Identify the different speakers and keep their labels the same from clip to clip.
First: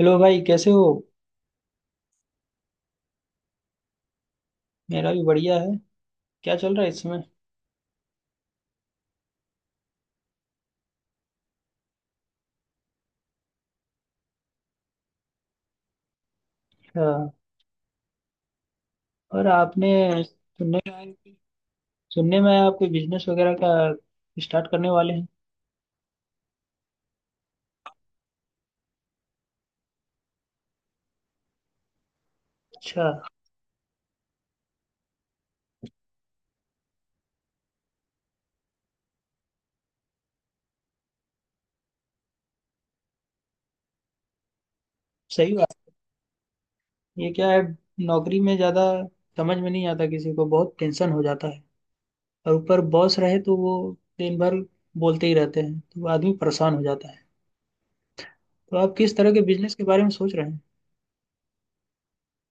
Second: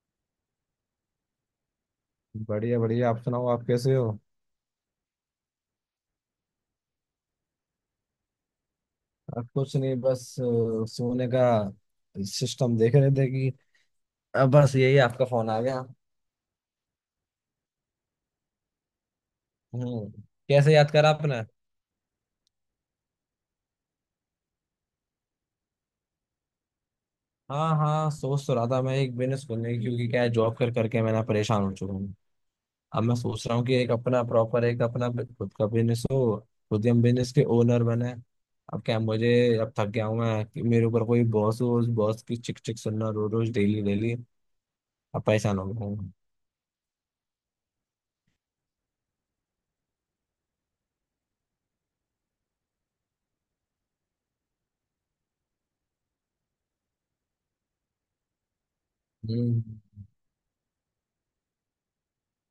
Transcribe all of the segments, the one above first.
Speaker 1: Hello भाई कैसे हो।
Speaker 2: बढ़िया बढ़िया आप सुनाओ आप कैसे हो।
Speaker 1: मेरा भी बढ़िया है। क्या चल रहा है इस समय।
Speaker 2: आप कुछ नहीं बस सोने का सिस्टम देख रहे थे कि अब बस यही आपका फोन आ गया।
Speaker 1: हाँ, और आपने
Speaker 2: हम्म। कैसे
Speaker 1: सुनने
Speaker 2: याद
Speaker 1: में आया
Speaker 2: करा
Speaker 1: कि-
Speaker 2: आपने।
Speaker 1: सुनने में आया आपको बिजनेस वगैरह का स्टार्ट करने वाले हैं।
Speaker 2: हाँ हाँ सोच तो रहा था मैं एक बिजनेस खोलने की क्योंकि क्या है जॉब कर करके मैं ना परेशान हो चुका हूँ। अब
Speaker 1: अच्छा।
Speaker 2: मैं सोच रहा हूँ कि एक अपना प्रॉपर खुद का बिजनेस हो। खुद ही हम बिजनेस के ओनर बने। अब क्या है, मुझे अब थक गया हूँ मैं कि मेरे ऊपर कोई बॉस हो बॉस की चिक चिक सुनना रोज रोज डेली डेली अब
Speaker 1: सही
Speaker 2: परेशान हो
Speaker 1: बात
Speaker 2: गया हूँ।
Speaker 1: है। ये क्या है नौकरी में ज़्यादा समझ में नहीं आता, किसी को बहुत टेंशन हो जाता है। और ऊपर बॉस रहे तो वो दिन भर बोलते ही रहते हैं तो आदमी परेशान हो जाता है। तो आप किस तरह के
Speaker 2: हम्म।
Speaker 1: बिजनेस के बारे में सोच रहे हैं।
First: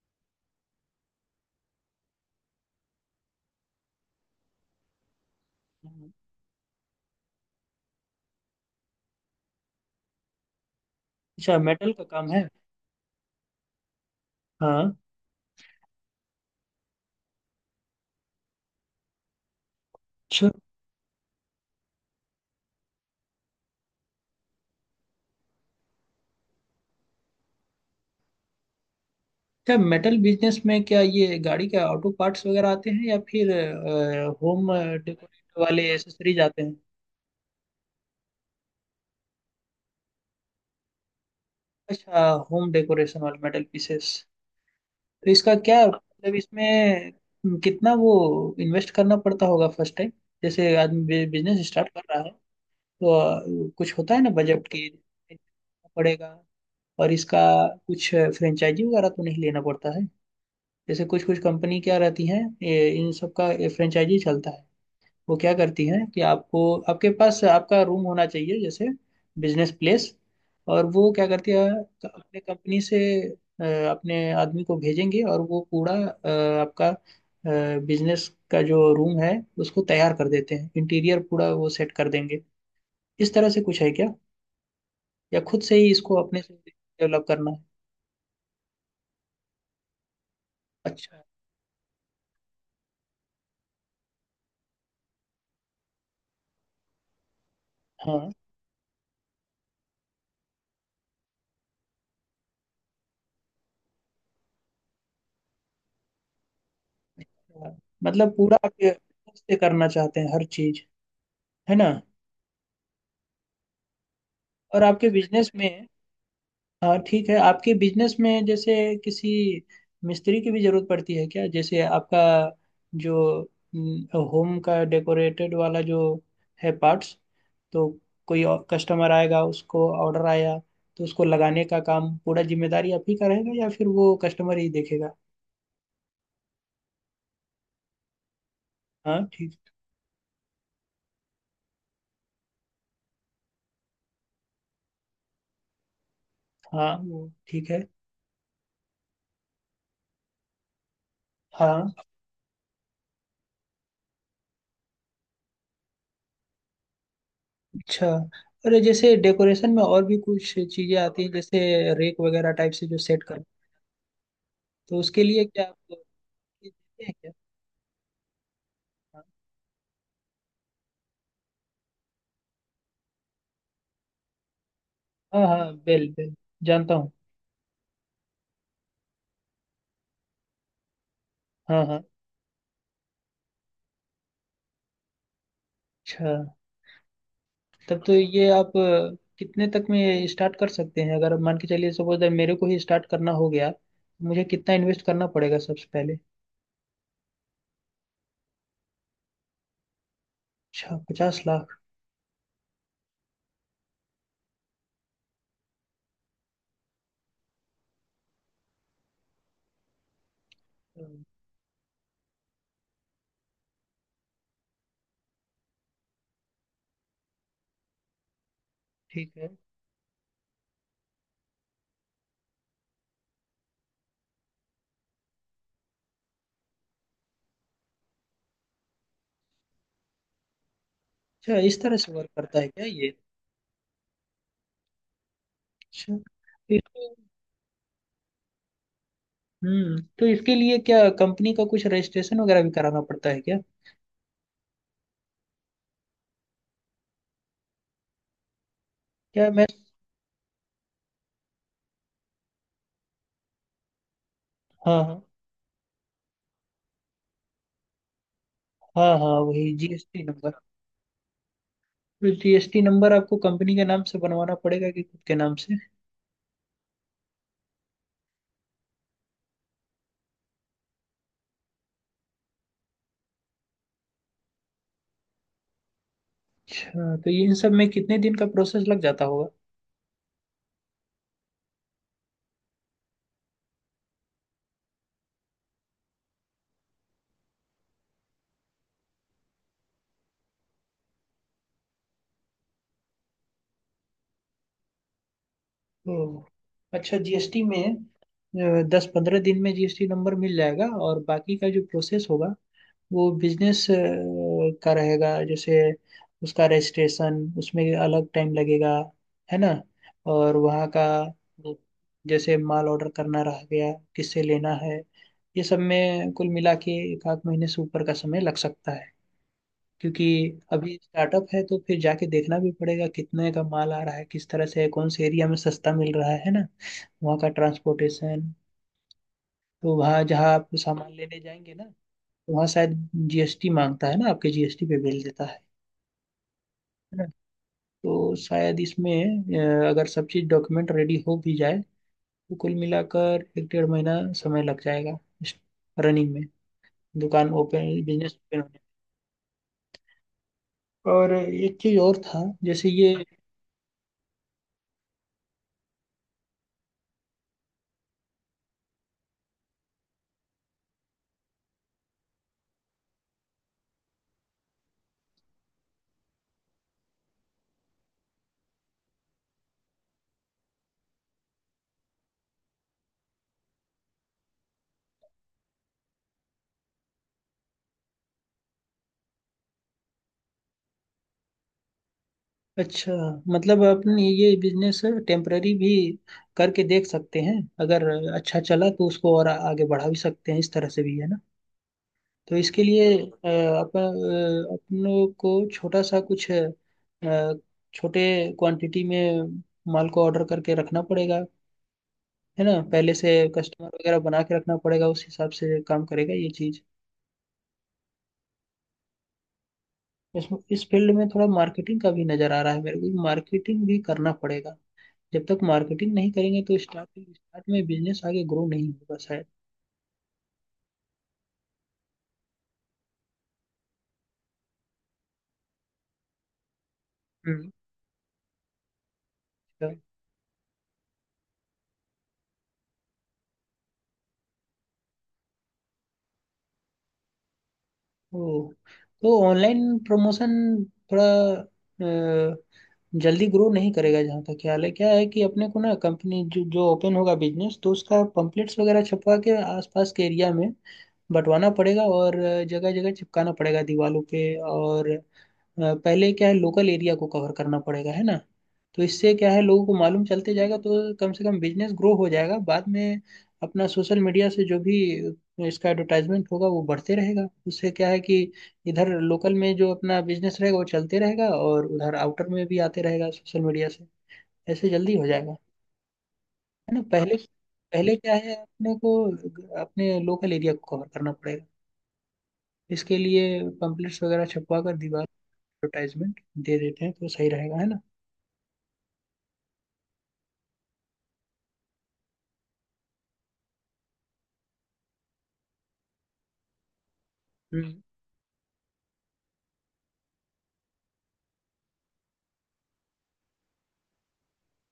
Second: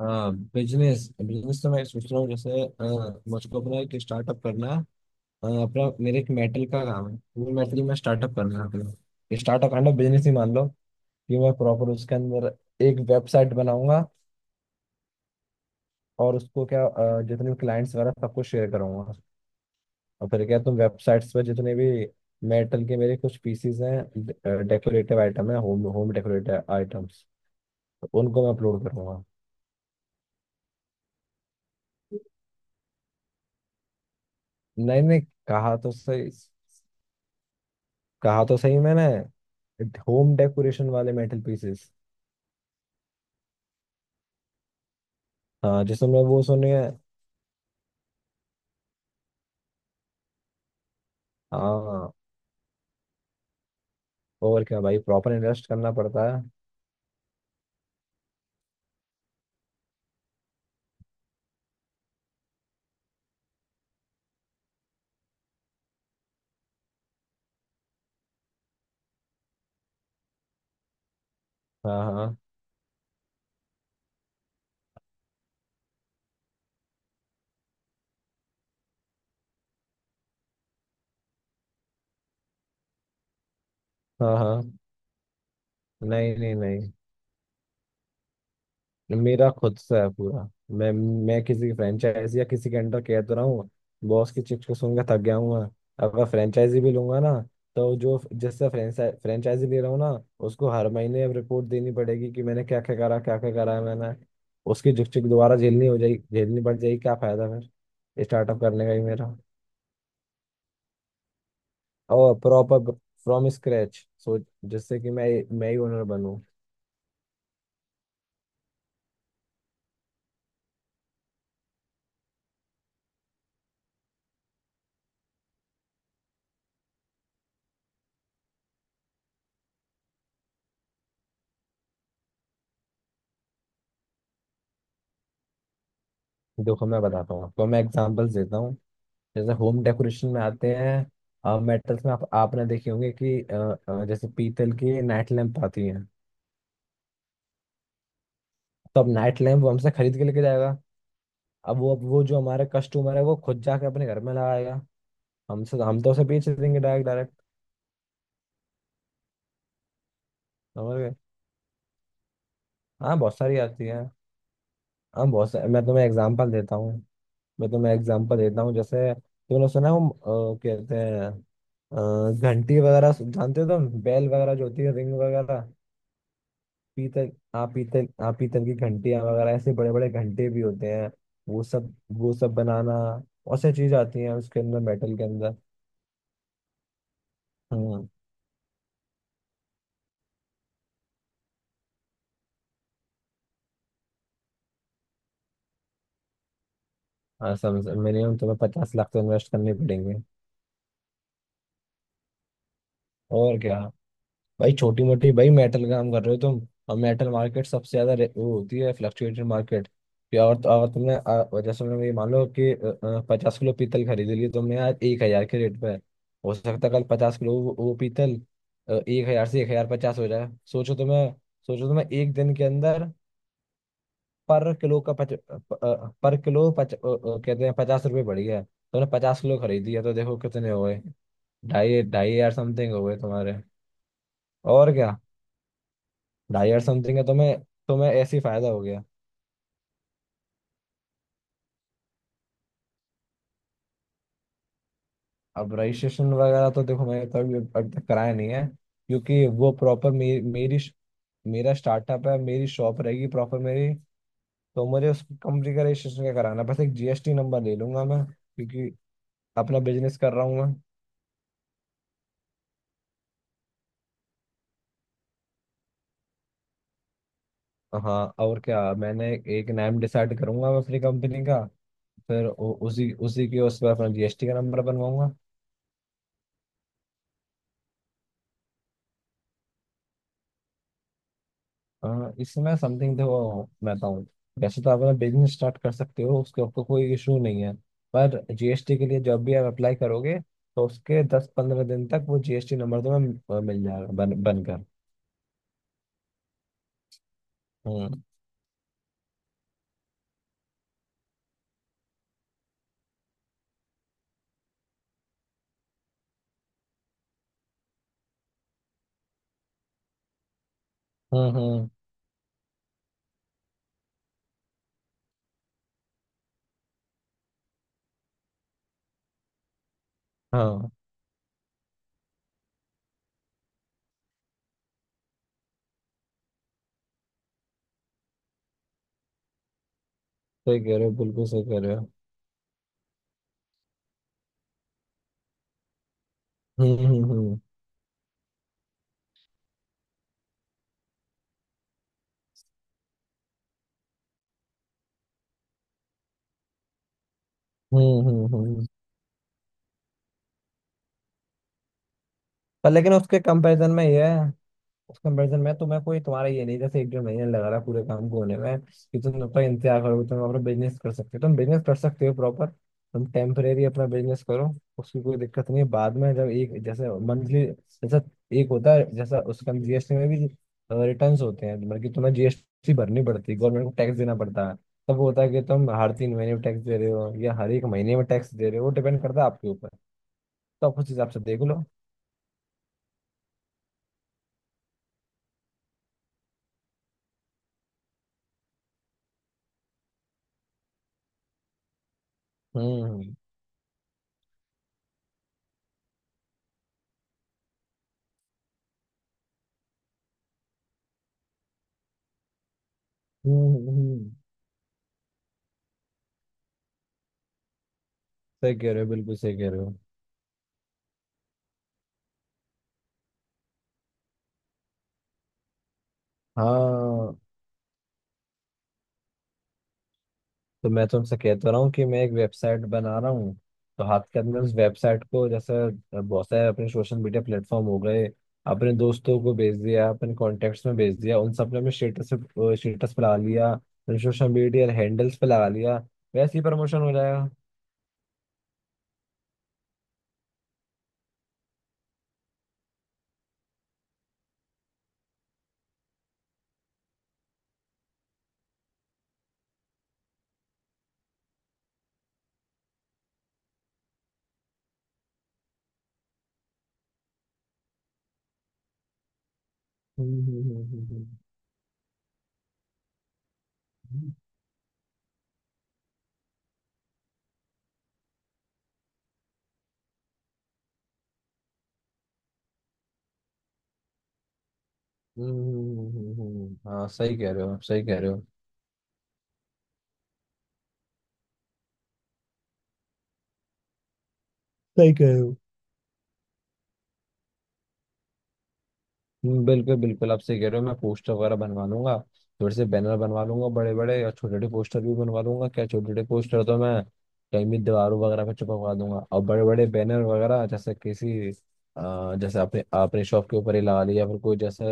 Speaker 2: हाँ बिजनेस बिजनेस तो मैं सोच रहा हूँ जैसे मुझको अपना एक स्टार्टअप करना है। अपना मेरे एक मेटल का काम है वो मेटल में स्टार्टअप करना है अपना स्टार्टअप काइंड ऑफ बिजनेस ही मान लो कि मैं
Speaker 1: अच्छा,
Speaker 2: प्रॉपर
Speaker 1: मेटल का
Speaker 2: उसके
Speaker 1: काम है।
Speaker 2: अंदर एक वेबसाइट बनाऊंगा।
Speaker 1: हाँ।
Speaker 2: और उसको क्या जितने भी क्लाइंट्स वगैरह सबको शेयर करूंगा। और फिर क्या तुम वेबसाइट्स पर जितने भी मेटल के मेरे कुछ पीसीज हैं डेकोरेटिव आइटम है होम होम डेकोरेटिव आइटम्स उनको मैं अपलोड करूंगा।
Speaker 1: क्या मेटल बिजनेस में क्या ये गाड़ी के ऑटो पार्ट्स वगैरह आते हैं या फिर होम
Speaker 2: नहीं नहीं।
Speaker 1: डेकोरेट
Speaker 2: कहा
Speaker 1: वाले
Speaker 2: तो सही
Speaker 1: एसेसरीज आते हैं।
Speaker 2: कहा तो सही मैंने। होम डेकोरेशन वाले मेटल पीसेस।
Speaker 1: अच्छा, होम डेकोरेशन वाले मेटल पीसेस। तो इसका
Speaker 2: हाँ
Speaker 1: क्या
Speaker 2: जिसमें
Speaker 1: मतलब
Speaker 2: वो
Speaker 1: इसमें।
Speaker 2: सुने।
Speaker 1: कितना वो इन्वेस्ट करना पड़ता होगा फर्स्ट टाइम, जैसे आदमी बिजनेस स्टार्ट कर
Speaker 2: हाँ
Speaker 1: रहा है। तो कुछ होता है ना
Speaker 2: और
Speaker 1: बजट
Speaker 2: क्या
Speaker 1: की।
Speaker 2: भाई प्रॉपर इन्वेस्ट करना
Speaker 1: पड़ेगा।
Speaker 2: पड़ता है।
Speaker 1: और इसका कुछ फ्रेंचाइजी वगैरह तो नहीं लेना पड़ता है, जैसे कुछ कुछ कंपनी क्या रहती हैं ये इन सब का फ्रेंचाइजी चलता है। वो क्या करती हैं कि आपको, आपके पास आपका रूम होना चाहिए, जैसे बिजनेस प्लेस। और वो क्या करती है
Speaker 2: हाँ हाँ
Speaker 1: अपने कंपनी से अ, अपने आदमी को भेजेंगे, और वो पूरा आपका बिजनेस का जो रूम है उसको तैयार कर देते हैं, इंटीरियर पूरा वो सेट कर देंगे। इस तरह से कुछ है क्या,
Speaker 2: हाँ हाँ।
Speaker 1: या खुद से ही इसको
Speaker 2: नहीं
Speaker 1: अपने से
Speaker 2: नहीं नहीं।
Speaker 1: डेवलप करना है।
Speaker 2: मेरा खुद सा है पूरा। मैं
Speaker 1: अच्छा।
Speaker 2: मैं किसी की फ्रेंचाइज या किसी के अंडर कह तो रहा हूँ। बॉस की चिप्स को सुनकर थक गया हूँ मैं। अगर फ्रेंचाइजी भी लूंगा ना तो जो
Speaker 1: हाँ
Speaker 2: जिससे फ्रेंचाइजी ले रहा हूँ ना उसको हर महीने अब रिपोर्ट देनी पड़ेगी कि मैंने क्या क्या करा है मैंने। उसकी झुकझुक दोबारा झेलनी हो जाएगी झेलनी पड़ जाएगी क्या फायदा
Speaker 1: हाँ।
Speaker 2: फिर
Speaker 1: मतलब पूरा
Speaker 2: स्टार्टअप करने
Speaker 1: आपके
Speaker 2: का ही
Speaker 1: खुद
Speaker 2: मेरा।
Speaker 1: से करना चाहते हैं हर चीज, है ना।
Speaker 2: और प्रॉपर फ्रॉम स्क्रैच सो
Speaker 1: और
Speaker 2: जिससे
Speaker 1: आपके
Speaker 2: कि मैं
Speaker 1: बिजनेस
Speaker 2: मैं ही
Speaker 1: में,
Speaker 2: ओनर बनूं।
Speaker 1: हाँ ठीक है, आपके बिजनेस में जैसे किसी मिस्त्री की भी जरूरत पड़ती है क्या, जैसे आपका जो होम का डेकोरेटेड वाला जो है पार्ट्स, तो कोई कस्टमर आएगा उसको ऑर्डर आया तो उसको लगाने का काम पूरा जिम्मेदारी आप ही का रहेगा या फिर वो कस्टमर ही देखेगा।
Speaker 2: देखो मैं बताता हूँ आपको मैं एग्जांपल्स देता हूँ।
Speaker 1: हाँ
Speaker 2: जैसे
Speaker 1: ठीक।
Speaker 2: होम डेकोरेशन में आते हैं मेटल्स में आप आपने देखे होंगे कि जैसे पीतल की नाइट लैंप आती हैं।
Speaker 1: हाँ वो ठीक है।
Speaker 2: तो अब नाइट लैंप वो हमसे खरीद के लेके जाएगा। अब
Speaker 1: हाँ।
Speaker 2: वो जो हमारा कस्टमर है वो खुद जाके अपने घर में लगाएगा। हमसे हम तो उसे बेच देंगे डायरेक्ट डायरेक्ट।
Speaker 1: अच्छा। अरे जैसे डेकोरेशन में और भी कुछ चीजें
Speaker 2: समझ गए।
Speaker 1: आती हैं, जैसे रेक वगैरह टाइप से जो
Speaker 2: हाँ
Speaker 1: सेट
Speaker 2: बहुत
Speaker 1: कर,
Speaker 2: सारी आती है।
Speaker 1: तो उसके
Speaker 2: हाँ
Speaker 1: लिए
Speaker 2: बहुत
Speaker 1: क्या
Speaker 2: सारी मैं
Speaker 1: आप
Speaker 2: तुम्हें एग्जाम्पल देता हूँ
Speaker 1: देते हैं क्या। हाँ।
Speaker 2: मैं तुम्हें एग्जाम्पल देता हूँ जैसे तुमने सुना है वो कहते हैं घंटी वगैरह जानते हो तुम बेल वगैरह जो होती है रिंग
Speaker 1: हाँ
Speaker 2: वगैरह।
Speaker 1: हाँ बेल बेल जानता हूँ।
Speaker 2: पीतल हाँ पीतल हाँ पीतल की घंटियां वगैरह ऐसे बड़े बड़े घंटे भी होते हैं। वो
Speaker 1: हाँ
Speaker 2: सब
Speaker 1: हाँ।
Speaker 2: वो सब बनाना और सारी चीज आती हैं उसके अंदर मेटल के अंदर।
Speaker 1: अच्छा, तब
Speaker 2: हम्म
Speaker 1: तो ये आप कितने तक में स्टार्ट कर सकते हैं, अगर मान के चलिए सपोज दैट मेरे को ही स्टार्ट करना हो गया तो मुझे कितना इन्वेस्ट करना पड़ेगा सबसे पहले।
Speaker 2: हाँ समझ मिनिमम तुम्हें 50 लाख तो इन्वेस्ट करने पड़ेंगे।
Speaker 1: अच्छा, 50 लाख।
Speaker 2: और क्या भाई छोटी मोटी भाई मेटल का काम कर रहे हो तुम। और मेटल मार्केट सबसे ज्यादा वो होती है फ्लक्चुएटेड मार्केट। कि और तो और
Speaker 1: अ,
Speaker 2: तुमने जैसे मैंने ये मान लो कि 50 किलो पीतल खरीद लिया तुमने आज 1,000 के रेट पे। हो सकता है कल 50 किलो वो पीतल एक
Speaker 1: ठीक
Speaker 2: हजार
Speaker 1: है।
Speaker 2: से 1,050 हो जाए। सोचो तुम्हें एक दिन के अंदर पर किलो का पच, प, अ, पर किलो कहते हैं 50 रुपये बढ़ गया तुमने 50 किलो खरीदी है तो देखो कितने हो गए।
Speaker 1: अच्छा, इस तरह
Speaker 2: ढाई
Speaker 1: से वर्क
Speaker 2: ढाई हजार
Speaker 1: करता है क्या
Speaker 2: समथिंग हो
Speaker 1: ये।
Speaker 2: गए तुम्हारे। और क्या
Speaker 1: अच्छा
Speaker 2: ढाई
Speaker 1: तो
Speaker 2: हजार
Speaker 1: इसको।
Speaker 2: समथिंग है तो मैं ऐसे ही फायदा हो गया।
Speaker 1: हम्म, तो इसके लिए क्या कंपनी का कुछ रजिस्ट्रेशन वगैरह भी कराना पड़ता है क्या।
Speaker 2: अब रजिस्ट्रेशन वगैरह तो देखो मैंने कभी अब तक कराया नहीं है क्योंकि
Speaker 1: क्या मैं।
Speaker 2: वो प्रॉपर मे, मेरी मेरा स्टार्टअप है मेरी शॉप रहेगी प्रॉपर मेरी। तो
Speaker 1: हाँ
Speaker 2: मुझे
Speaker 1: हाँ।
Speaker 2: उस कंपनी का रजिस्ट्रेशन का कराना है। बस एक जीएसटी नंबर ले लूंगा मैं क्योंकि
Speaker 1: हाँ हाँ, वही
Speaker 2: अपना बिजनेस
Speaker 1: जीएसटी
Speaker 2: कर रहा
Speaker 1: नंबर।
Speaker 2: हूँ मैं।
Speaker 1: तो जीएसटी नंबर आपको कंपनी के नाम से बनवाना पड़ेगा कि खुद के नाम से।
Speaker 2: हाँ और क्या मैंने एक नाम डिसाइड करूंगा मैं अपनी कंपनी का फिर उ- उसी उसी के उस पर अपना जीएसटी का नंबर बनवाऊंगा।
Speaker 1: अच्छा, तो ये इन सब में कितने दिन का प्रोसेस लग जाता होगा।
Speaker 2: इसमें समथिंग देखो मैं बताऊँ वैसे तो आप अपना बिजनेस स्टार्ट कर सकते हो उसके आपको कोई इशू नहीं है। पर जीएसटी के लिए जब भी आप अप्लाई करोगे तो उसके 10-15 दिन तक वो जीएसटी नंबर तुम्हें मिल जाएगा बन बनकर।
Speaker 1: हम्म। अच्छा, जीएसटी में
Speaker 2: हम्म
Speaker 1: 10 15 दिन में जीएसटी नंबर मिल जाएगा, और बाकी का जो प्रोसेस होगा वो बिजनेस का रहेगा, जैसे उसका रजिस्ट्रेशन उसमें अलग टाइम लगेगा, है ना। और वहाँ का
Speaker 2: हम्म हम्म,
Speaker 1: जैसे माल ऑर्डर करना रह गया किससे लेना है, ये सब में कुल मिला के एक आध महीने से ऊपर का समय लग सकता है, क्योंकि
Speaker 2: हाँ
Speaker 1: अभी स्टार्टअप है तो फिर जाके देखना भी पड़ेगा कितने का माल आ रहा है, किस तरह से है, कौन से एरिया में सस्ता मिल रहा है ना। वहाँ का ट्रांसपोर्टेशन, तो वहाँ जहाँ आप
Speaker 2: सही कह रहे हो
Speaker 1: सामान लेने
Speaker 2: बिल्कुल सही
Speaker 1: जाएंगे
Speaker 2: कह
Speaker 1: ना,
Speaker 2: रहे हो।
Speaker 1: तो वहाँ शायद जीएसटी मांगता है ना, आपके जीएसटी पे बिल देता है
Speaker 2: हम्म
Speaker 1: है ना।
Speaker 2: हम्म हम्म
Speaker 1: तो शायद इसमें अगर सब चीज़ डॉक्यूमेंट रेडी हो भी जाए तो कुल मिलाकर एक डेढ़ महीना समय लग जाएगा रनिंग में, दुकान ओपन, बिजनेस ओपन होने में।
Speaker 2: हम्म।
Speaker 1: और एक चीज़ और था जैसे
Speaker 2: पर लेकिन
Speaker 1: ये।
Speaker 2: उसके कंपैरिजन में ये है उस कंपेरिजन में तुम्हें कोई तुम्हारा ये नहीं जैसे एक डेढ़ महीने लगा रहा पूरे काम को होने में कि तुम जब तक इंतजार करोगे तुम अपना बिजनेस कर सकते हो तुम बिजनेस कर सकते हो प्रॉपर। तुम टेम्परेरी अपना बिजनेस करो उसकी कोई दिक्कत नहीं है बाद में जब एक जैसे मंथली जैसा एक होता है जैसा उसका जीएसटी में भी रिटर्न्स होते हैं मतलब कि तुम्हें जीएसटी भरनी पड़ती है गवर्नमेंट को टैक्स देना पड़ता है। तब वो होता है कि तुम हर 3 महीने में टैक्स दे रहे हो या हर एक महीने में टैक्स दे रहे हो वो डिपेंड करता है आपके ऊपर। तो आप उस हिसाब से देख लो।
Speaker 1: अच्छा, मतलब अपन ये बिजनेस टेम्पररी भी करके देख सकते हैं, अगर अच्छा चला तो उसको और आगे बढ़ा भी सकते हैं, इस तरह से भी, है ना। तो इसके
Speaker 2: हम्म
Speaker 1: लिए
Speaker 2: हम्म
Speaker 1: अपन अपनों को छोटा सा कुछ छोटे क्वांटिटी में माल को ऑर्डर करके रखना पड़ेगा, है ना, पहले से
Speaker 2: हम्म,
Speaker 1: कस्टमर वगैरह
Speaker 2: हम्म।
Speaker 1: बना के रखना पड़ेगा, उस हिसाब से काम करेगा ये चीज।
Speaker 2: सही कह रहे हो बिल्कुल सही कह रहे हो।
Speaker 1: इस इस फील्ड में थोड़ा मार्केटिंग का भी नजर आ रहा है मेरे को, मार्केटिंग भी करना पड़ेगा। जब तक मार्केटिंग नहीं करेंगे तो स्टार्ट
Speaker 2: हाँ
Speaker 1: स्टार्ट में बिजनेस आगे ग्रो नहीं होगा शायद।
Speaker 2: तो मैं तुमसे कह तो रहा हूँ कि मैं एक वेबसाइट बना रहा हूँ। तो हाथ के अंदर उस वेबसाइट को जैसे बहुत सारे अपने सोशल मीडिया
Speaker 1: हम्म।
Speaker 2: प्लेटफॉर्म हो गए। अपने दोस्तों को भेज
Speaker 1: अच्छा।
Speaker 2: दिया अपने कॉन्टेक्ट्स में भेज दिया उन सब ने हमें स्टेटस स्टेटस पे लगा लिया अपने सोशल मीडिया हैंडल्स पे लगा लिया। वैसे ही प्रमोशन हो जाएगा।
Speaker 1: ओ, तो ऑनलाइन प्रमोशन थोड़ा अ, जल्दी ग्रो नहीं करेगा जहाँ तक ख्याल है। क्या है कि अपने को ना कंपनी जो जो ओपन होगा बिजनेस, तो उसका पम्पलेट्स वगैरह छपवा के आसपास के एरिया में बंटवाना पड़ेगा, और जगह जगह चिपकाना पड़ेगा दीवारों पे। और पहले क्या है लोकल एरिया को कवर करना पड़ेगा, है ना। तो इससे क्या है लोगों को मालूम चलते
Speaker 2: हम्म
Speaker 1: जाएगा, तो
Speaker 2: हम्म
Speaker 1: कम से कम बिजनेस ग्रो हो जाएगा। बाद में अपना सोशल
Speaker 2: हम्म
Speaker 1: मीडिया से जो भी इसका एडवर्टाइजमेंट होगा वो बढ़ते रहेगा, उससे क्या है कि इधर लोकल में जो अपना बिजनेस रहेगा वो चलते रहेगा, और उधर आउटर में भी आते रहेगा सोशल मीडिया से, ऐसे जल्दी हो जाएगा। है ना,
Speaker 2: हाँ
Speaker 1: पहले
Speaker 2: सही कह रहे हो आप सही
Speaker 1: पहले
Speaker 2: कह रहे
Speaker 1: क्या
Speaker 2: हो
Speaker 1: है अपने को अपने लोकल एरिया को कवर करना पड़ेगा, इसके लिए पम्पलेट्स वगैरह छपवा कर
Speaker 2: सही
Speaker 1: दीवार
Speaker 2: कह रहे हो।
Speaker 1: एडवर्टाइजमेंट दे देते हैं तो सही रहेगा, है ना।
Speaker 2: बिल्कुल बिल्कुल आप सही कह रहे हो मैं पोस्टर वगैरह बनवा लूंगा। थोड़े से बैनर बनवा लूंगा बड़े बड़े और छोटे छोटे पोस्टर भी बनवा लूंगा क्या छोटे छोटे पोस्टर तो मैं कहीं भी
Speaker 1: हम्म,
Speaker 2: दीवारों वगैरह पे चिपकवा दूंगा और बड़े बड़े बैनर वगैरह जैसे किसी जैसे आपने आपने शॉप के ऊपर ही लगा लिया फिर कोई जैसे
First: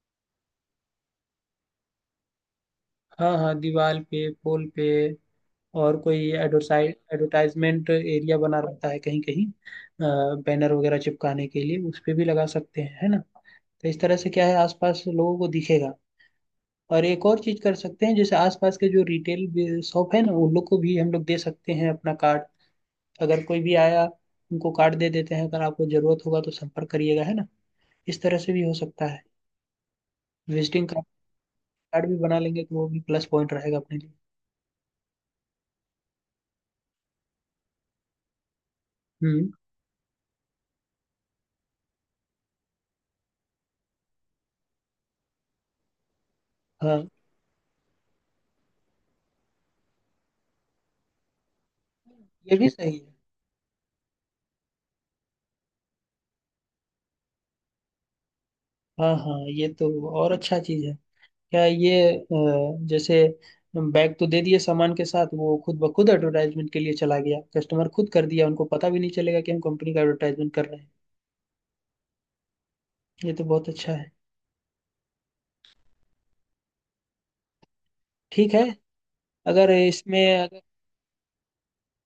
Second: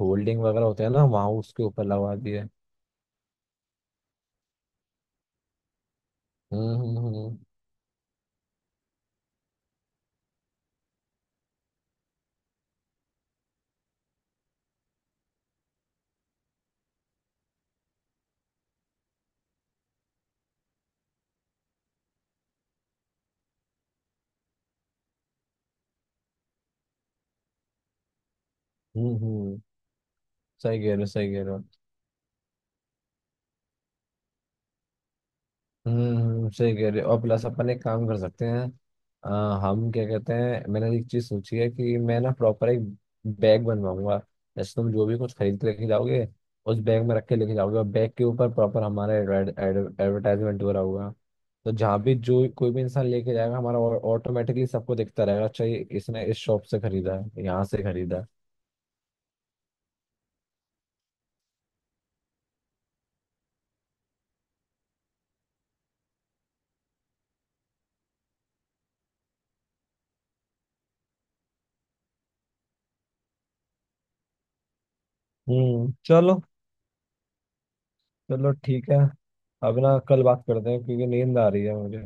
Speaker 2: होल्डिंग वगैरह होते हैं ना वहाँ उसके ऊपर लगा दिए।
Speaker 1: हाँ हाँ, दीवार पे, पोल पे, और कोई
Speaker 2: हम्म
Speaker 1: एडवर्टाइज
Speaker 2: हम्म हम्म
Speaker 1: एडवर्टाइजमेंट एरिया बना रहता है कहीं कहीं बैनर वगैरह चिपकाने के लिए, उस पे भी लगा सकते हैं, है ना। तो इस तरह से क्या है आसपास लोगों को दिखेगा। और एक और चीज कर सकते हैं, जैसे आसपास के जो रिटेल शॉप है ना, उन लोग को भी हम लोग दे सकते हैं अपना कार्ड, अगर कोई भी आया उनको कार्ड दे देते हैं, अगर आपको जरूरत होगा तो संपर्क करिएगा, है ना, इस तरह से भी हो सकता
Speaker 2: हम्म
Speaker 1: है।
Speaker 2: हम्म, सही कह
Speaker 1: विजिटिंग
Speaker 2: रहे हो सही कह रहे हो।
Speaker 1: कार्ड भी बना लेंगे तो वो भी प्लस पॉइंट रहेगा अपने लिए।
Speaker 2: सही कह रहे हो और प्लस अपन एक काम कर सकते हैं अ,
Speaker 1: हम्म।
Speaker 2: हम क्या कहते हैं मैंने एक चीज सोची है कि मैं ना प्रॉपर एक बैग बनवाऊंगा। जैसे तुम जो भी कुछ खरीद के लेके जाओगे उस
Speaker 1: हाँ,
Speaker 2: बैग में रख के लेके जाओगे और बैग के ऊपर प्रॉपर हमारा एडवर्टाइजमेंट हो रहा होगा। तो जहाँ भी जो
Speaker 1: ये भी
Speaker 2: कोई भी
Speaker 1: सही
Speaker 2: इंसान
Speaker 1: है।
Speaker 2: लेके जाएगा हमारा ऑटोमेटिकली सबको दिखता रहेगा अच्छा ये इसने इस शॉप से खरीदा है यहाँ से खरीदा है।
Speaker 1: हाँ हाँ, ये तो और अच्छा चीज है क्या ये। जैसे बैग तो दे दिए सामान के साथ, वो खुद ब खुद एडवर्टाइजमेंट के लिए चला गया, कस्टमर खुद कर दिया, उनको पता भी नहीं चलेगा कि हम कंपनी का एडवर्टाइजमेंट कर रहे हैं। ये तो बहुत अच्छा है।
Speaker 2: चलो चलो
Speaker 1: ठीक है।
Speaker 2: ठीक है।
Speaker 1: अगर
Speaker 2: अब ना
Speaker 1: इसमें
Speaker 2: कल बात
Speaker 1: अगर,
Speaker 2: करते हैं क्योंकि नींद आ रही है मुझे।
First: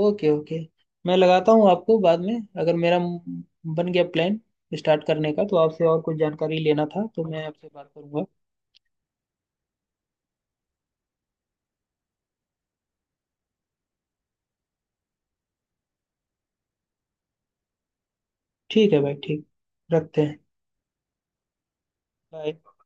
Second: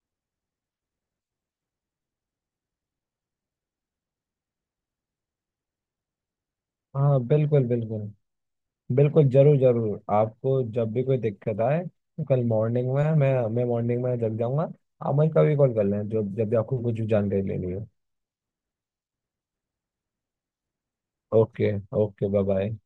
Speaker 1: ओके ओके, मैं लगाता हूँ आपको बाद में। अगर मेरा बन गया प्लान स्टार्ट करने का तो आपसे और कुछ जानकारी लेना था
Speaker 2: हाँ
Speaker 1: तो मैं
Speaker 2: बिल्कुल
Speaker 1: आपसे बात
Speaker 2: बिल्कुल
Speaker 1: करूंगा।
Speaker 2: बिल्कुल जरूर जरूर आपको जब भी कोई दिक्कत आए तो कल मॉर्निंग में मैं मॉर्निंग में जग जाऊंगा। आप मुझे कभी कॉल कर लें जो जब भी आपको कुछ जानकारी लेनी हो।
Speaker 1: ठीक है भाई, ठीक, रखते हैं।
Speaker 2: Okay okay bye bye.
Speaker 1: Bye.